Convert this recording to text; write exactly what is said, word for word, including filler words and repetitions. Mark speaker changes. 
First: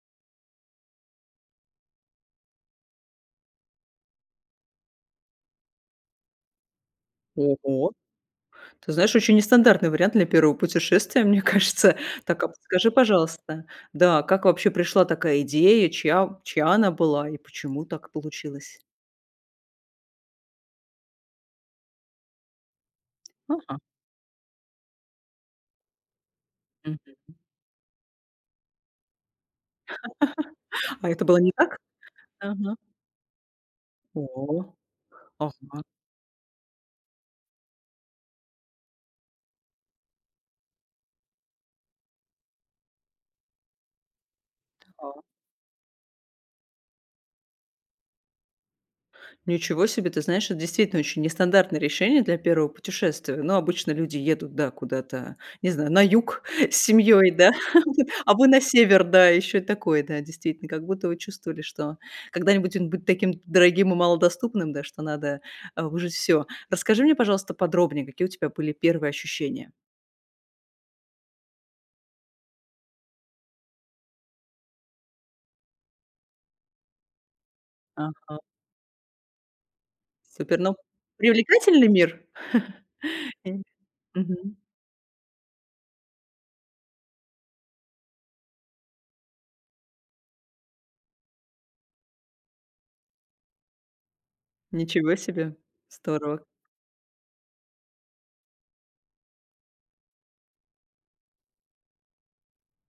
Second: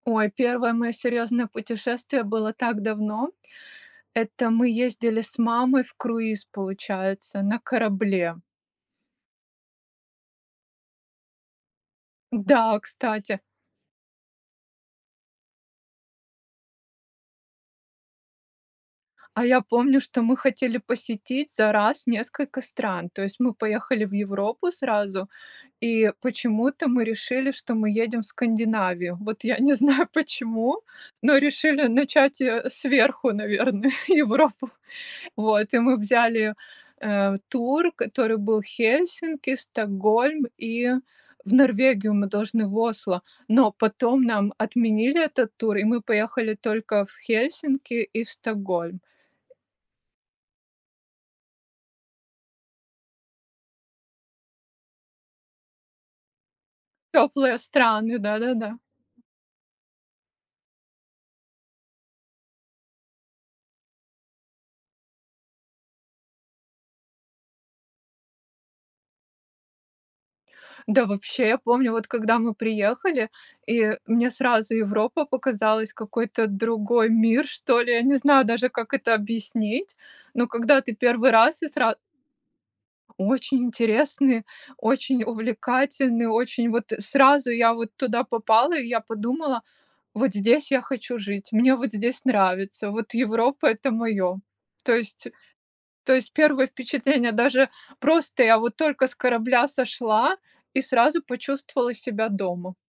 Speaker 1: Ой, первое моё серьезное путешествие было так давно. Это мы ездили с мамой в круиз, получается, на
Speaker 2: Ого.
Speaker 1: корабле.
Speaker 2: Ты знаешь, очень нестандартный вариант для первого путешествия, мне кажется. Так, а
Speaker 1: Да,
Speaker 2: подскажи,
Speaker 1: кстати.
Speaker 2: пожалуйста, да, как вообще пришла такая идея, чья чья она была и почему так получилось?
Speaker 1: А я помню, что мы хотели посетить за раз несколько стран. То есть мы
Speaker 2: Ага.
Speaker 1: поехали в Европу сразу, и почему-то мы
Speaker 2: Мгм.
Speaker 1: решили, что мы едем в Скандинавию. Вот я не знаю почему,
Speaker 2: А это было
Speaker 1: но
Speaker 2: не так?
Speaker 1: решили начать, э,
Speaker 2: Ага.
Speaker 1: сверху, наверное, Европу.
Speaker 2: О,
Speaker 1: Вот, и
Speaker 2: ага.
Speaker 1: мы взяли, э, тур, который был в Хельсинки, Стокгольм, и в Норвегию мы должны в Осло. Но потом нам
Speaker 2: Та
Speaker 1: отменили этот тур, и мы поехали только в Хельсинки и в Стокгольм.
Speaker 2: Ничего себе. Ты знаешь, это действительно очень нестандартное решение для первого путешествия. Ну, обычно люди едут, да, куда-то, не знаю, на юг с семьей, да,
Speaker 1: Тёплые
Speaker 2: а вы
Speaker 1: страны,
Speaker 2: а вы на
Speaker 1: да-да-да.
Speaker 2: север, да, ещё и такое. Да, действительно, как будто вы чувствовали, что когда-нибудь он будет таким дорогим и малодоступным, да, что надо а вы уже всё. Расскажи мне, пожалуйста, подробнее, какие у тебя были первые ощущения?
Speaker 1: Да, вообще, я помню, вот когда мы приехали, и мне сразу Европа показалась- какой-то другой мир, что ли, я не
Speaker 2: Ага.
Speaker 1: знаю даже, как это объяснить, но
Speaker 2: Супер, но
Speaker 1: когда ты первый раз и
Speaker 2: привлекательный
Speaker 1: сразу
Speaker 2: мир. Н
Speaker 1: Очень интересный,
Speaker 2: Мгм.
Speaker 1: очень увлекательный, очень вот сразу я вот туда попала. И я подумала: "Вот здесь я хочу жить". "Мне вот здесь нравится". "Вот Европа- это моё". То
Speaker 2: Ничего
Speaker 1: есть
Speaker 2: себе.
Speaker 1: то есть
Speaker 2: Здорово.
Speaker 1: первое впечатление: даже просто я вот только с корабля сошла и сразу почувствовала себя дома.